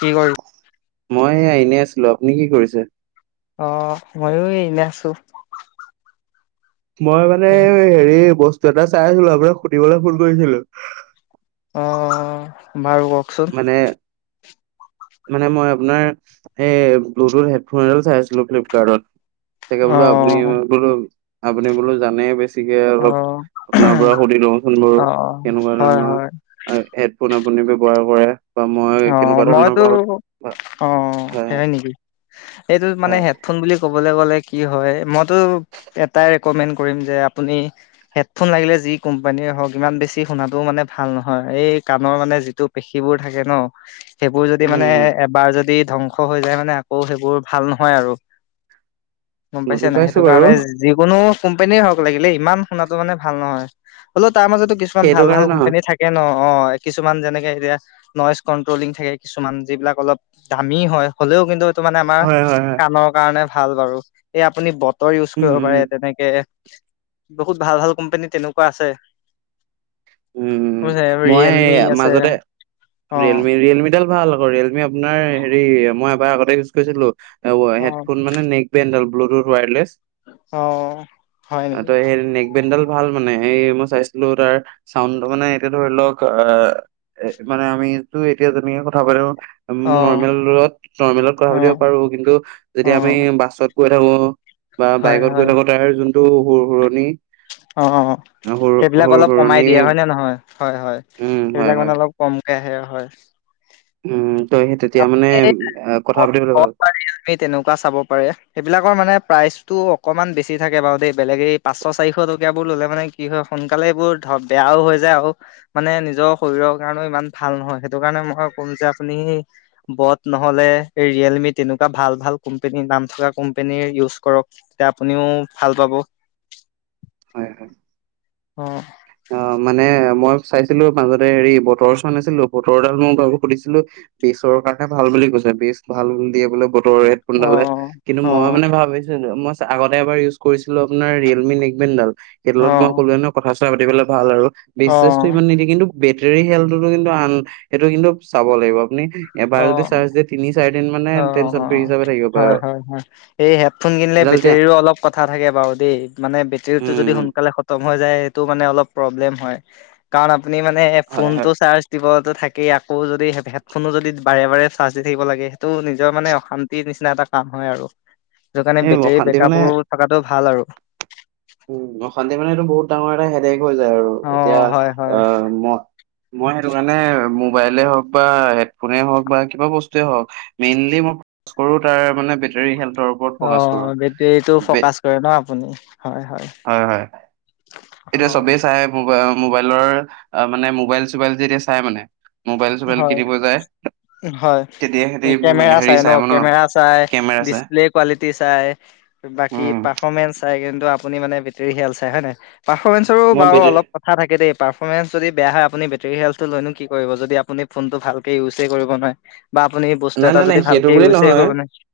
কি কৰি মই এইয়া এনে আছিলোঁ আপুনি কি কৰিছে অ মইয়ো এ এনে আছো মই মানে হেৰি বস্তু এটা চাই আছিলো আপোনাক সুধিবলৈ ফোন কৰিছিলো অ বাৰু কওক মানে [unintelligible] মানে মই আপোনাৰ এই ব্লুটুদ হেডফোন এডাল চাই আছিলো ফ্লিপকাৰ্টত তাকে অ বোলো আপুনি বোলো আপুনি বোলো জানেই বেছ বেছিকে অ অলপ আপোনাৰ পৰা সুধি লওঁচোন বাৰু অ কেনেকুৱা হয় ধৰণৰ হয় হয় হেডফোন আপুনি ব্যৱহাৰ কৰে বা মই অ কেনেকুৱা ধৰণৰ মইতো ভাল অ হয় সেয়াই নিকি এইটোত হয় মানে হয় হেডফোন বুলি ক'বলৈ গ'লে কি হয় মইতো এটাই ৰেকমেণ্ড কৰিম যে আপুনি হেডফোন লাগিলে যি কোম্পানীৰে হওক ইমান বেছি শুনাটোও মানে ভাল নহয় এই কাণৰ মানে যিটো পেশীবোৰ থাকে ন সেইবোৰ যদি উম মানে উম এবাৰ যদি ধ্বংস হৈ যায় মানে আকৌ সেইবোৰ ভাল নহয় আৰু গম পাইছে বুজি নাই পাইছো সেইটো বাৰু কাৰণে যে যিকোনো কোম্পানীয়ে হওক লাগিলে ইমান শুনাটো মানে ভাল নহয় হ'লেও তাৰ মাজতো কিছু কিছুমান সেইটো ভাল ভাল কাৰণে নহয়। কোম্পানী থাকে ন অ কিছুমান যেনেকে এতিয়া নয়েছ কনট্ৰলিং থাকে কিছুমান যিবিলাক অলপ দামী হয় হ'লেও কিন্তু এইটো মানে আমাৰ হয় হয় হয়। কাণক কাৰণে ভাল বাৰু! এই আপুনি বতৰ ইউজ উম কৰিব উম পাৰে তেনেকে। বহুত ভাল ভাল কোম্পানী তেনেকুৱা আছে। উম মই ৰিয়েলমি আছে। মাজতে অ ৰিয়েলমি ৰিয়েলমিডাল ভাল আকৌ, ৰিয়েলমি আপোনাৰ হেৰি মই এবাৰ আগতে ইউজ কৰিছিলোঁ। অ' হেডফোন মানে নেক বেণ্ড আৰু ব্লুটুথ ৱায়াৰলেছ। অ হয় নেকি ত' সেই নেক বেণ্ডডাল ভাল মানে এই মই চাইছিলো তাৰ। চাউণ্ডটো মানে এতিয়া ধৰি লওক আহ মানে আমিটো এতিয়া যেনেকে কথা পাতো। অ নৰ্মেলত নৰ্মেলত কথা অ পাতিব পাৰো, কিন্তু অ যেতিয়া আমি বাছত গৈ থাকোঁ। বা হয় বাইকত গৈ হয় থাকো। তাৰ যোনটো সুৰ-সুৰনি অ' অ' অ', সেইবিলাক অলপ কমাই সুৰণি দিয়ে হয় নে নহয়? হয় হয়, উম হয় সেইবিলাক মানে হয় অলপ খুব কমকে আহে হয়। উম, তই সেই তেতিয়া মানে কথা পাতিবলে ভাল। সেই তেনেকুৱা চাব পাৰে, সেইবিলাকৰ মানে প্ৰাইচটো অকমান বেছি থাকে বাৰু দেই। বেলেগে পাঁচশ চাৰিশ টকীয়াবোৰ ললে মানে কি হয় সোনকালে এইবোৰ ধৰ বেয়াও হৈ যায়। আৰু, মানে নিজৰ শৰীৰৰ কাৰণেও ইমান ভাল নহয়। সেইটো কাৰণে মই কম যে আপুনি বট নহলে, ৰিয়েলমি তেনেকুৱা ভাল ভাল কোম্পানী নাম থকা কোম্পেনীৰ ইউজ কৰক। তেতিয়া আপুনিও ভাল পাব। হয় হয়। অ'। অ' মানে মই চাইছিলো মাজতে হেৰি বতৰ চান আছিলো বতৰৰডাল মোৰ ভাগৰ সুধিছিলো। বিচৰ কাৰণে ভাল বুলি কৈছে। বিচ ভাল দিয়ে বোলে বতৰ হেড অ ফোনডালে। কিন্তু অ মই মানে ভাবিছিলোঁ মই আগতে এবাৰ ইউজ কৰিছিলোঁ আপোনাৰ ৰিয়েলমি নেগভেন ডাল। সেইটো লগত মই ক'লো ন কথা-চথা পাতিবলে ভাল আৰু অ [unintelligible] ইমান নিদিয়ে কিন্তু বেটেৰী খেলতো কিন্তু আন সেইটো কিন্তু চাব লাগিব। আপুনি, এবাৰ অ যদি অ চাৰ্জ দিয়ে, তিনি চাৰি দিন মানে অ টেনচন ফ্ৰী হিচাপে থাকিব পাৰে আৰু। সেই হেডফোন কিনিলে এডাল এতিয়া বেটেৰীৰো অলপ কথা থাকে বাৰু দেই মানে বেটেৰীটো যদি উম সোনকালে খ তম হৈ যায়, সেইটো মানে অলপ প্ৰব্লেম হয়। কাৰণ আপুনি মানে হয় হয় ফোনটো চাৰ্জ দিবটো থাকেই আকৌ যদি হেডফোনো যদি বাৰে বাৰে চাৰ্জ দি থাকিব লাগে, সেইটো নিজৰ মানে অশান্তিৰ নিচিনা এটা কাম হয় আৰু। সেইটো কাৰণে এই বেটেৰী অশান্তি মানে বেকআপো থকাটো ভাল আৰু। উম, অশান্তি মানেটো বহুত ডাঙৰ এটা হেডেক হৈ যায় আৰু অ এতিয়া হয় হয় আহ মই মই সেইটো কাৰণে মোবাইলে হওক বা হেডফোনে হওক বা কিবা বস্তুৱে হওক। মেইনলি মই কৰো তাৰ মানে বেটৰী হেল্থৰ। ওপৰত ফ'কাচ কৰো। অ' বেটেৰীটো বে ফকাচ কৰে ন আপুনি? হয় হয়। হয় হয়, অ এতিয়া চবেই চাই মোবাইলৰ মানে মোবাইল-চোবাইল যেতিয়া চাই মানে। মোবাইল-চোবাইল হয় কিনিব যায়। হয়, তেতিয়া সিহঁতি উম, কেমেৰা হেৰি চাই ন? মানে কেমেৰা চাই, কেমেৰা চাই ডিচপ্লে কোৱালিটি চাই। বাকী, উম, পাৰফমেন্ঞ্চ চাই কিন্তু আপুনি মানে বেটৰী হেল চাই হয় ন পাৰফমেঞ্চৰো মই বাও বেটেৰী অলপ কথা থাকে দেই, পাৰফৰ্মেঞ্চ যদি বেয়া হয়। আপুনি বেটেৰী হেল্থটো লয়নো কি কৰিব, যদি আপুনি ফোনটো ভালকে ইউজে কৰিব নোৱাৰে। বা আপুনি বস্তু নাই এটা নাই নাই যদি সেইটো ভালকে বুলি ইউজে নহয় কৰিব নোৱাৰে।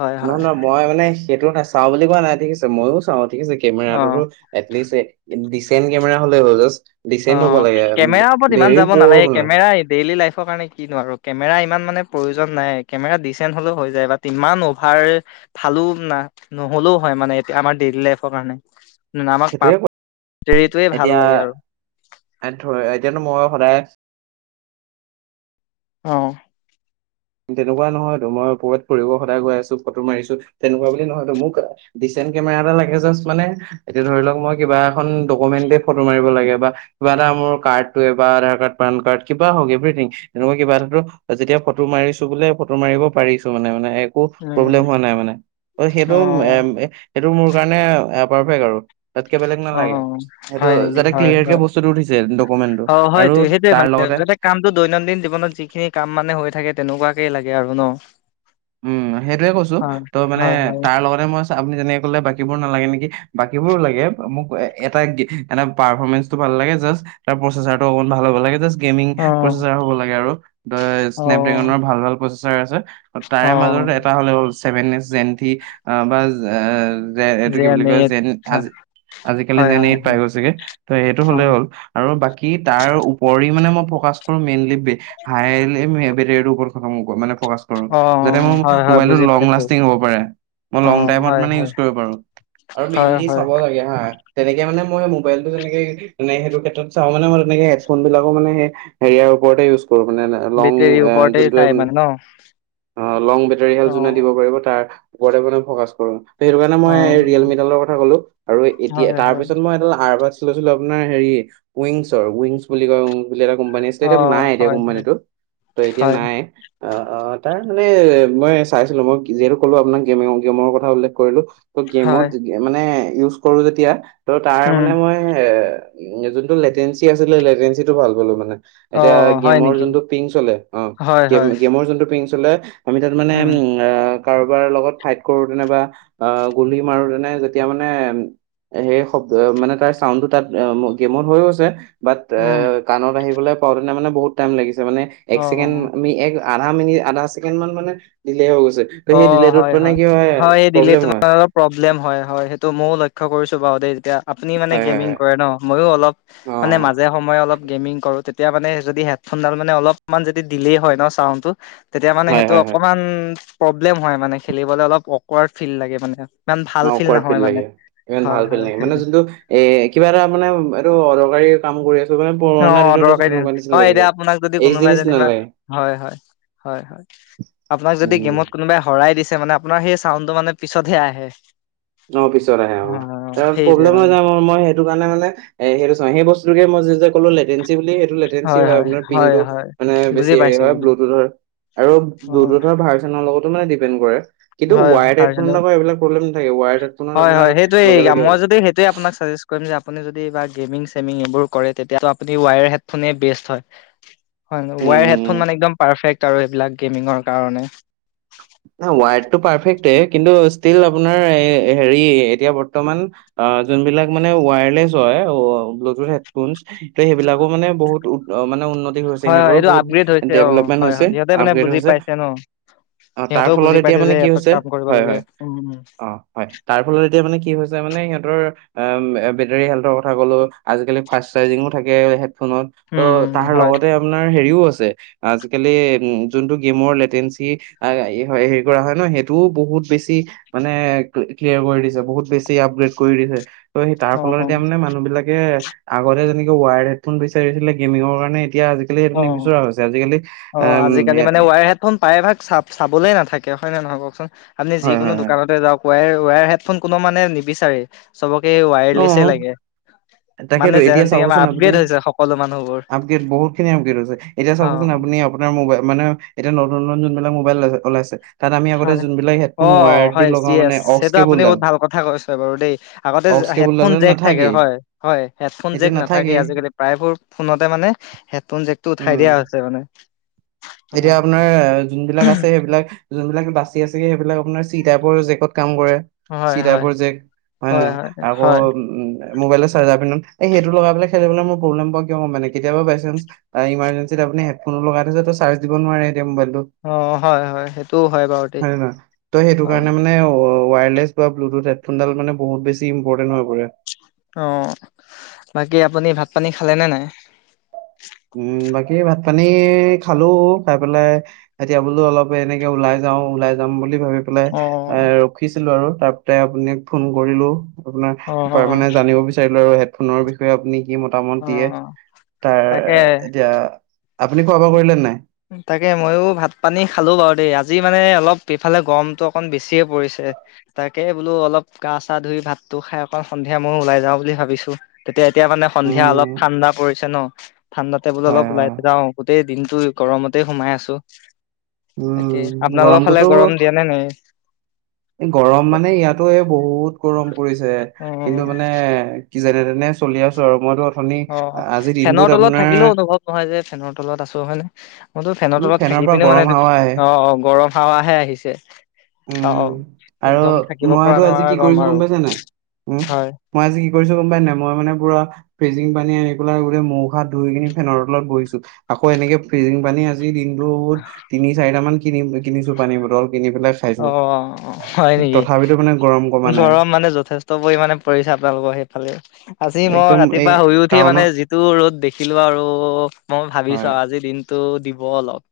হয়, হয়। নহয় নহয় মই মানে সেইটো নাচাওঁ বুলি কোৱা নাই, ঠিক আছে, মইও চাওঁ ঠিক আছে অ কেমেৰাটোতো। এটলিষ্ট ডিচেণ্ট কেমেৰা হলে হয় জাষ্ট। ডিচেণ্ট হ'ব লাগে অ' কেমেৰাৰ ওপৰত ইমান ভেৰি যাব প'ৰ হ'ব নালাগে, কেমেৰা ডেইলি লাইফৰ কাৰণে কি নো আৰু কেমেৰা ইমান মানে প্ৰয়োজন নাই কেমেৰা ডিচেণ্ট হলেও হৈ যায় বাট ইমান অভাৰ ভালো না নহ'লেও হয় মানে এতিয়া আমাৰ ডেইলি লাইফৰ কাৰণে আমাক সেইটোৱে ক- পাৰ্ফেক্টেৰিটোৱে ভাল এতিয়া লাগে আৰু। এই ধৰ এতিয়াতো ময়ো সদায় অ', তেনেকুৱা নহয়তো মই ক'ৰবাত ফুৰিব সদায় গৈ আছোঁ ফটো মাৰিছো তেনেকুৱা বুলি নহয়তো মোক ডিচেন্ট কেমেৰা এটা লাগে জাষ্ট মানে এতিয়া ধৰি লওক মই কিবা এখন ডকুমেণ্টে ফটো মাৰিব লাগে বা কিবা এটা মোৰ কাৰ্ডটোৱে বা আধাৰ কাৰ্ড, পান কাৰ্ড, কিবা হওক এভৰিথিং তেনেকুৱা কিবা এটাতো যেতিয়া ফটো মাৰিছো বোলে ফটো মাৰিব পাৰিছো মানে - মানে এক একো প্ৰব্লেম উম, হোৱা নাই মানে ত' সেইটো অ', - সেইটো মোৰ কাৰণে পাৰফেক আৰু তাতকে বেলেগ নালাগে অ', সেইটো হয় নেকি? যাতে হয়, ক্লিয়াৰ কে হয়। বস্তুটো উঠিছে ডকুমেন্টটো অ', আৰু [unintelligible] তাৰ মানে লগতে যাতে কাম কিন্তু দৈনন্দিন জীৱনত যিখিনি কাম মানে হৈ থাকে তেনেকুৱাকে লাগে আৰু ন'। উম, সেইটোৱে কৈছো হয়, ত' মানে হয়, হয়। তাৰ লগত মই চা আপুনি যেনেকে কলে বাকীবোৰ নালাগে নেকি বাকী বোৰো লাগে মোক এটা [unintelligible] এনে পাৰফমেঞ্চটো ভাল লাগে জাষ্ট তাৰ প্ৰচেচাৰটো অকণ ভাল হ'ব লাগে জাষ্ট গেমিং অ', প্ৰচেচাৰ হ'ব লাগে আৰু দ' স্নেপ অ', ড্ৰেগনৰ ভাল ভাল প্ৰচেচাৰ আছে। তাৰে মাজত অ', এটা হ'লে হ'ল চেভেন নেচ জেন্টি আ, বা যে এইটো কি বুলি কয় যেন হয়, আজি আজিকালি যেন হয়, এইট পাই গৈছেগে ত' এইটো হলে অ', হ'ল। আৰু বাকী তাৰ ওপৰি মানে মোৰ ফকাচতো মেইনলি হাইলী বেটেৰীটো ওপৰত খতম মানে [unintelligible] যাতে অ', মোৰ হয়, হয়, মবাইলটো বুজি লং পাইছো। লাষ্টিং হব পাৰে, মই অ', লং হয়, টাইমত মানে হয়, ইউজ কৰিব পাৰো। আৰু হয়, মেইনলি হয়, চাব লাগে হা তেনেকে মানে মই মোবাইলটো যেনেকে মানে সেইটো ক্ষেত্ৰত চাওঁমানে, মই তেনেকে হেডফোন বিলাকো মানে সেই হেৰিয়াৰ ওপৰতে ইউজ কৰো মানে লং বেটেৰীৰ এ ওপৰতে চাই যোনটোয়ে মানে অ', অ', লং বেটাৰী হেল যোনে দিব পাৰিব তাৰ ওপৰতে মানে ফকাচ কৰো। ত' সেইটো কাৰণে মই অ', ৰিয়েল মি ডালৰ কথা ক'লো আৰু এতিয়া হয়, তাৰ হয়, পিছত মই এডাল আৰ বাচ লৈছিলো আপোনাৰ হেৰি ৱিংছৰ ৱিংছ বুলি কয় উম, বুলি এটা কোম্পানী [unintelligible] অ', নাই এতিয়া হয়, হয়, কোম্পানীতো ত' এতিয়া হয়, নাই। অ', অ', তাৰ মানে মই চাইছিলোঁ মই যিহেতু কলো আপোনাক গেম গেমৰ কথা উল্লেখ কৰিলো। ত' গেমত হয়, মানে ইউজ কৰো যেতিয়া ত' তাৰ উম। মানে মই এ উম, যোনটো লেটেঞ্চি আছিলে লেটেঞ্চিটো ভাল পালো মানে। অ এতিয়া হয় গেমৰ নেকি যোনটো পিং চলে অ', হয় গে হয় গেমৰ যোনটো পিং চলে আমি তাত মানে উম, আ কাৰোবাৰ লগত ফাইট কৰোতেনে বা আ, গুলি মাৰোতেনে যেতিয়া মানে সেই শব্দ মানে তাৰ চাউণ্ডটো তাত গেমত হৈ গৈছে বাট এ উম কাণত আহিবলৈ পাওঁতেনে মানে বহুত টাইম লাগিছে মানে অ এক চছেকেণ্ড আমি এক আধা মিনিট আধা ছেকেণ্ড মান মানে দিলে হৈ গৈছে ত' অ সেই দিলেতোত হয় মানে কি হয় এই দিলে প্ৰব্লেম হয়। তোমাৰ অলপ প্ৰব্লেম হয় - হয়, সেইটো ময়ো লক্ষ্য কৰিছোঁ বাৰু দেই যেতিয়া আপুনি মানে হয় হয় গেমিং হয় কৰে ন' ময়ো অলপ অ মানে মাজে সময়ে অলপ গেমিং কৰো তেতিয়া মানে যদি হেডফোনডাল মানে অলপমান যদি দিলে হয় ন' চাউণ্ডটো তেতিয়া মানে হয় সেইটো হয় হয় অকমান প্ৰব্লেম হয় মানে খেলিবলে অলপ অকৱাৰ্ড ফিল লাগে মানে ইমান ভাল অ', অকৱাৰ্ড নহয় ফিল মানে লাগে, ইমান হয় ভাল ফিল হয় লাগে মানে সেইটোৱে যোনটো এ কিবা এটা মানে এইটো অদৰকাৰী কাম কৰি আছোঁ মানে অ পুৰণা দিনত আছোঁ দৰকাৰী দিন তেনেকুৱা নিচিনা হয় লাগি এতিয়া যায়, আপোনাক যদি এইচ কোনোবাই ডি নিচিনা যেনিবা লাগে হয় হয় হয় হয় আপোনাক যদি উম গেমত কোনোবাই হৰাই দিছে মানে আপোনাৰ সেই চাউণ্ডটো মানে পিছতহে আহে। অ পিছত আহে অ আহ ত সেইটোৱে প্ৰব্লেম হৈ মানে যাম ম মই সেইটোৰ কাৰণে মানে এ সেইটো সেই বস্তুে মই যি যে কলো লেটিন'চি বুলি সেইটো লে লেটিনচি হয় মানে হয় পিনবোৰ হয় মানে বুজি বেছি হেৰি পাইছো হয় বুজি ব্লুটুথৰ আৰু অ ব্লুটুথৰ ভাৰ দিপ্ৰেনট কৰে কিন্তু হয় ভাৰ্জনেল [unintelligible] ৱায়ড ফোনত হয় হয় আপোনাৰ সেইটোয়ে লগে লগে মই যদি সেইটোৱে আপোনাক চাজেষ্ট কৰিম যে আপুনি যদি এইাৰ গেমিং চেমিং এইবোৰ কৰে তেতিয়াতো আপুনি ওৱায়াৰ হেডফোনেই বেষ্ট হয়। হয় ন উম ওৱায়াৰ উম উম হেডফোন মানে একদম পাৰফেক্ট আৰু এইবিলাক গেমিংৰ কাৰণে। ন ওৱায়টো পাৰফেক্টেএ কিন্তু ষ্টিল আপোনাৰ হেৰি এতিয়া বৰ্তমান আ যোনবিলাগ মানে ওৱাৰলেচ হয় ব্লুটুথ হেডফোনচ ত সেইবিলাকো মানে বহুত অ মানে উন্নতি হৈছে হয় হয় সিহঁতৰো এইটো আপগ্ৰেড বহুত হৈছে অ ডেভেলপমেন্ট হয় হয় হৈছে, সিহঁতে মানে আপগ্ৰেড বুজি হৈছে পাইছে ন অ তাৰ সিহঁতেও ফলত বুজি এতিয়া পাইছে মানে যে কি এপত হৈছে কাম কৰিব হয়' লাগে হয় উম উম অ। হয় তাৰ ফলত এতিয়া মানে কি হৈছে মানে সিহঁতৰ বেটেৰী হেল্থৰ কথা ক'লো, আজিকালি ফাষ্ট চাৰ্জিঙো থাকে হেডফোনত টো উম উম তাহাৰ হয় লগতে আপোনাৰ হেৰিও আছে আজিকালি উ যোনটো গেমৰ লেটেঞ্চি হয় হেৰি কৰা হয় ন সেইটোও বহুত বেছি মানে ক্লিয়াৰ কৰি দিছে, বহুত বেছি আপগ্ৰেড কৰি দিছে। ত সেই তাৰ অ ফলত এতিয়া মানে মানুহ বিলাকে আগতে যেনেকে ৱায়াৰড হেডফোন বিচাৰিছিলে গেমিঙৰ কাৰণে এতিয়া অ সেইটো অ নিবিচৰা হৈছে আজিকালি উ কোন প্ৰায়ভাগ চাপ চাবলে নাথাকে হয় নে নহয় কওকচোন আপুনি হয় যিকোনো হয় হয় দোকানতে যাওক ৱাই ৱায়াৰ হেডফোন কোনো মানে নিবিচাৰেই চবকে অ ৱায়াৰলিছে লাগে। মানে তাকেতো এতিয়া যেহনেকে আমাৰ আপগ্ৰেড হৈছে সকলো মানুহবোৰ [unintelligible] বহুত খিনি আপগেত হৈছ এতিয়া অ চাবচোন আপুনি আ মোবাইল মানে এতিয়া নতু নতুন যোনবিলাক মোবাইল ওলাইছে তাত আমি আগতে হয় যোনবিলাক অ হেডফোন ৱায়াৰ্ড দি হয় লগা মানে ইয়েছ অক্স সেইটো আপুনি কেবলডাল' বহুত ভাল কথা কৈছ বাৰু দেই আগতে কেবুলডাল হেডফোন জেক থাকে নাথাকেই হয়! হয় হেডফোন এতিয়া জেক নাথাকে নাথাকেই আজিকালি প্ৰায়বোৰ ফোনতে মানে হেতফন জেকটো ওঠাই দিয়া উম হৈছে মানে। এতিয়া হয় আপোনাৰ যোনবিলাক আছে সেইবিলাক যোনবিলাক বাচি আছেগে সেইবিলাক আপোনাৰ চি টাইপৰ জেকত কাম কৰে। হয় হয় চিটাইপৰ জেক হয় ন আকৌ উ মোবাইল চাৰ্জাৰ পিন্ধ এই সেইটো লগাই পেলাই খেলিবলে মোৰ প্ৰব্লেম কিয় কম মানে কেতিয়াবা বাই চানঞ্চ ইমাৰজেঞ্চিত আপুনি হেডফোনো লগাই থৈছে তো চাৰ্জ দিব নোৱাৰে এতিয়া মোবাইলটো অ হয় হয় সেইটোও হয় বাৰু দেই হয়ে নহয় ত সেইটো হয় কাৰণে মানে ওৱাৰলেচ ব্লুটুথ হেডফোনডাল মানে বহুত বেছি ইম্পৰ্টেন্ট হৈ পৰে। অ বাকী আপুনি ভাত পানী খালে নে নাই? উম বাকী ভাত পানী খালো'খাই পেলাই এতিয়া বোলো অলপ এনেকে ওলাই যাও' ওলাই যাম বুলি ভাবি পেলাই অ এ ৰখিছিলো আৰু তাৰপতে আপোননাক ফোন কৰিলো! আপোনাৰ অ তাৰ মানে জানিব বিচাৰিলো আৰু হেডফোনৰ বিষয়ে আপুনি মতামত অ দিয়ে তাৰ তাকে এতিয়া আপুনি খোৱা বোৱা কৰিলে নাই? তাকে ময়ো ভাত পানী খালো বাৰু দেই, আজি মানে অলপ ইফালে গৰমতটো অকণ বেছিয়ে পৰিছে। তাকে বোলো অলপ গা চা ধুই ভাতটো খাই অকণ সন্ধিয়া ময়ো ওলাই যাওঁ বুলি ভাবিছো। তেতিয়া এতিয়া? মানে সন্ধিয়া উম, অলপ ঠাণ্ডা পৰিছে ন? ঠাণ্ডাতে বোলো হয় অলপ ওলাই হয়। যাও গোটেই দিনটো গৰমতে সোমাই আছো। তাকে উম আপোনালোকৰ ফালে গৰমটোতো গৰম দিয়া নে নাই? গৰম মানে ইয়াত তোয়ে বহুত গৰম পৰিছে অ কিন্তু মানে কি যেনে তেনে চলি আছো আৰু, মই তো অঁ ফেনৰ তলত থাকিলেও অনুভৱ নহয় যে ফেনৰ তলত আছো হয় ন? মইতো ফেনৰ উম তলত থাকি পৰা পিনি মানে গৰম হাৱা আহে অঁ গৰম হাৱাহে আহিছে। অ উম অ। আৰু একদম থাকিব পৰা মইতো আজি নোৱাৰা কি গৰম কৰিছো আৰু গম পাইছে নাই? উম হয় মই আজি কি কৰিছো গম পাই নাই, মই মানে পুৰা ফ্ৰিজিং পানী ৰেগুলাৰ গোটে মোখ হাত ধুই কিনি ফেনৰ তলত বহিছো। আকৌ এনেকে ফিজিং পানী আজিৰ দিন টো বহুত তিনি চাৰিটা মান কিনি কিনিছো পানী বটল, কিনি পেলাই খাইছো উঅ হয় নেকি? তথাপিতো মানে গৰম কমা নাই গৰম মানে যথেষ্ট পৰিমাণে পৰিছে, আপোনালোকৰ সেইফালে? আজি মই একদম এই ৰাতিপুৱা শুই উঠি মানে টাউনত টো ৰ'দ দেখিলো আৰু মই ভাবিছো হয় আৰু আজি দিনতটো দিব অলপ।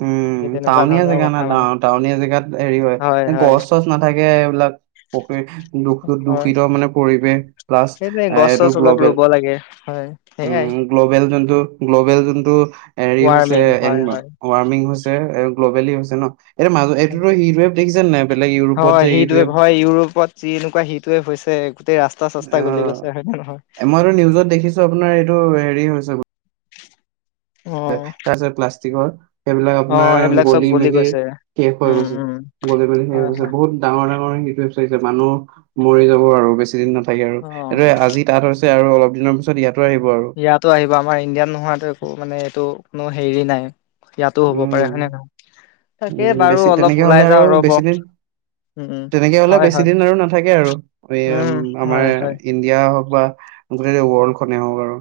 উম সেই তেনেকুৱা টাউনীয়া ধৰণৰ জেগা না কথা টা মানে টাউনীয়া জেগাত হেৰি হয় গছ চছ নাথাকে এইবিলাক পকি দুখ হয় দুষিত মানে পৰিবেশ। প্লাছ সেইটোৱে গছ এইটো চছ অলপ গ্ল'বেল, ৰুব লাগে হয় সেইয়াই উম। গ্ল'বেল যোনটো গ্ল'বেল যোনটো হেৰি হৈছে। ৱাৰ্মিং হয় হয়। ৱাৰ্মিং হৈছে আৰু গ্ল'বেলি হৈছে ন, এইটো মাজ এইটোতো হিট ৱেব দেখিছে নাই? বেলেগ ইউৰোপত হয় যে হিট সিটোৱে ৱেভ হয় ইউৰোপত যি এনেকুৱা সিটোৱে হৈছে গোটেই ৰাষ্ট চস্তা অ, চস্তা গলি গৈছে হয় নে নহয়? মইতো নিউজত দেখছ আপোনাৰ এইটো হেৰি হৈছে। তাৰপিছত প্লাষ্টিকৰ সেইবিলাক অ আপোনাৰ সেইবিলাক চব গলি মেলি গৈছে শেষ হৈ উম গৈছে, উম গলি মেলি শেষ হৈ হয় গৈছে হয় বহুত ডাঙৰ ডাঙৰ সিটো চাৰিছে মানুহ মৰি যাব আৰু, বেছি দিন নাথাকে আৰু অ এইটো এইয়ে আজি, তাত হৈছে আৰু অলপ দিনৰ পিছত ইয়াতো আহিব আৰু। ইয়াতো আহিব আমাৰ ইণ্ডিয়াত নোহোৱাতো একো মানে এইটো কোনো হেৰি নাই ইয়াতো হ'ব পাৰে উম হয় নে নহয়? তাকে উম বাৰু বেছি অলপ তেনেকে ওলাই হলে যাওঁ আৰু ৰ'ব বেছিদিন উম উম তেনেকে হলে হয় বেছি হয় দিন আৰু নাথাকে আৰু, এই উম আমাৰ হয় হয় এয়া হওক বা গোটেই ৱৰ্ল্ড খনেই হওক আৰু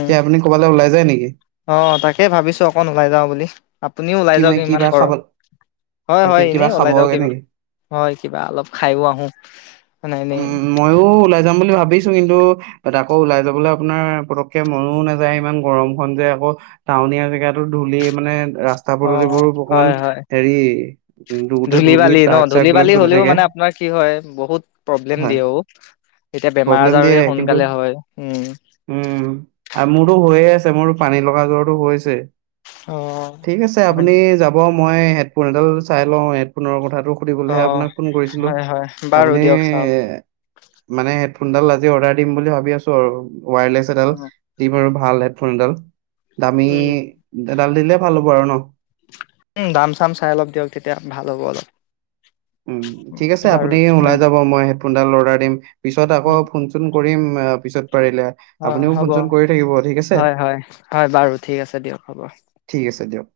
এতিয়া আপুনি ক'বালৈ ওলাই যায় নেকি? অঁ তাকে ভাবিছো অকণ ওলাই যাওঁ বুলি, আপুনিও ওলাই কি ম যাওক ইমান কিবা খাব গৰম। হয় তাকে হয় কিবা এনেই ওলাই যাও খাবগে কিবা নেকি হয় কিবা অলপ খাইও আহো। অঁ নাই নাই ময়ো ওলাই যাম বুলি ভাবিছোঁ, কিন্তু তাত আকৌ ওলাই যাবলৈ আপোনাৰ পতক মনও নাযায় ইমান গৰমখন যে আকৌ টাউনীয়া জেগাতো ধূলি মানে ৰা ৰাস্তা অ পদূলিবোৰো অকমান হয় হয় হেৰি ধোতে ধূলি বালি ন ট্ৰাক চাক ধূলি বিলাক বালি চলি হ'লেও থাকে। মানে আপোনাৰ কি হয় বহুত প্ৰব্লেম হয় দিয়ে ঔ। এতিয়া বেমাৰ প্ৰব্লেম আজাৰ দিয়ে কিন্তু সোনকালে হয়, উম। উম আ মোৰতো হৈয়ে আছে মোৰতো পানী লগা জ্বৰতো হৈছেই অ। ঠিক আছে আপুনি যাব, মই হেডফোন এডাল চাই লওঁ হেডফোনৰ কথাটো অ সুধিবলেহে আপোনাক ফোন কৰিছিলো। হয় হয় বাৰু আপুনি, দিয়ক চাওক মানে হেডফোনডাল আজি অৰ্ডাৰ দিম বুলি ভাবি আছো আৰু উৱাৰলেছ এডাল দিম আৰু ভাল হেডফোন এডাল দামী এডাল দিলে ভাল হ'ব আৰু ন উম দাম চাম চাই লক দিয়ক তেতিয়া ভাল হ'ব অলপ উম ঠিক আছে বাৰু আপুনি ওলাই উম যাব মই হেফোনডাল অৰ্ডাৰ দিম পিছত আকৌ উম ফোন চোন কৰিম পিছত পাৰিলে অ আপুনিও ফোন হ'ব চোন কৰি থাকিব ঠিক আছে হয় হয় হয় বাৰু ঠিক আছে দিয়ক হ'ব ঠিক আছে দিয়ক